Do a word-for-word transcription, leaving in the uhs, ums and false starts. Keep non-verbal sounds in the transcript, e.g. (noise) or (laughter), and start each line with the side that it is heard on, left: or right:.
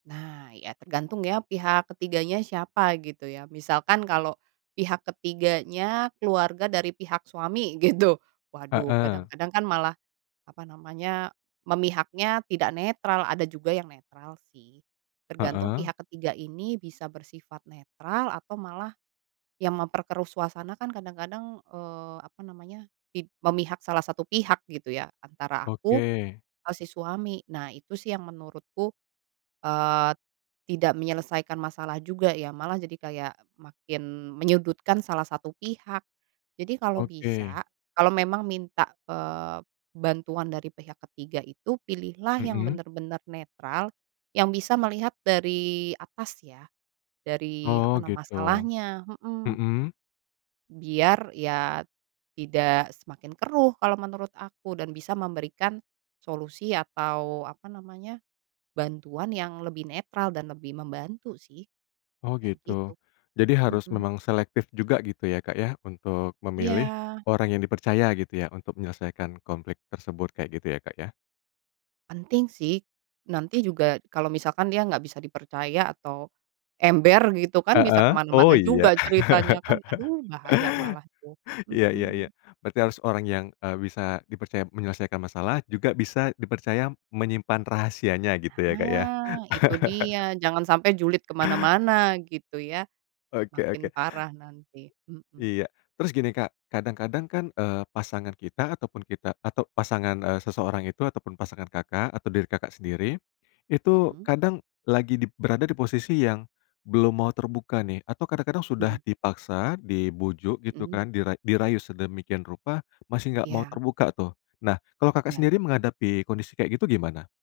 right: Nah, ya tergantung ya, pihak ketiganya siapa gitu ya, misalkan kalau pihak ketiganya keluarga dari pihak suami gitu. Waduh,
left: Heeh.
right: kadang-kadang kan malah apa namanya, memihaknya tidak netral, ada juga yang netral sih, tergantung
left: Heeh.
right: pihak ketiga ini bisa bersifat netral atau malah, yang memperkeruh suasana, kan kadang-kadang eee, apa namanya, pid memihak salah satu pihak gitu ya, antara aku
left: Oke.
right: atau si suami. Nah, itu sih yang menurutku, eee, tidak menyelesaikan masalah juga ya. Malah jadi kayak makin menyudutkan salah satu pihak. Jadi, kalau
left: Oke.
right: bisa, kalau memang minta, eee, bantuan dari pihak ketiga itu, pilihlah yang
left: Mhm.
right: bener-bener netral, yang bisa melihat dari atas ya. Dari apa
left: Oh,
right: na
left: gitu.
right: masalahnya, mhm.
left: Mhm.
right: Biar, ya tidak semakin keruh kalau menurut aku dan bisa memberikan solusi atau apa namanya, bantuan yang lebih netral dan lebih membantu sih,
left: Oh
right: ya
left: gitu,
right: gitu.
left: jadi, harus
right: Mhm.
left: memang selektif juga gitu ya, Kak, ya, untuk memilih
right: Iya.
left: orang yang dipercaya gitu ya, untuk menyelesaikan konflik tersebut, kayak gitu, ya, Kak, ya?
right: Penting sih, nanti juga kalau misalkan dia nggak bisa dipercaya atau ember gitu kan, bisa ke
left: Heeh, oh,
right: mana-mana
left: iya.
right: juga ceritanya kan,
left: (chuckles)
right: aduh bahaya malah itu.
left: Iya iya iya.
right: Mhm.
left: Berarti harus orang yang, eee, bisa dipercaya menyelesaikan masalah, juga bisa dipercaya menyimpan rahasianya gitu ya, Kak, ya?
right: Nah, itu dia,
left: (chuckles)
right: jangan sampai julid ke mana-mana gitu ya,
left: Oke
right: makin
left: oke.
right: parah nanti. Mhm.
left: Iya. Terus gini, Kak, kadang-kadang kan, eee, pasangan kita ataupun kita atau pasangan, eee, seseorang itu, ataupun pasangan, Kakak, atau diri, Kakak, sendiri.
right: Mmm,
left: Itu
right: mhm.
left: kadang lagi dip berada di posisi yang belum mau terbuka nih, atau kadang-kadang sudah
right: Mhm.
left: dipaksa, dibujuk gitu
right: Mhm.
left: kan, dira dirayu sedemikian rupa, masih nggak mau
right: Iya.
left: terbuka tuh. Nah, kalau, Kakak,
right: Iya.
left: sendiri menghadapi kondisi kayak gitu, gimana?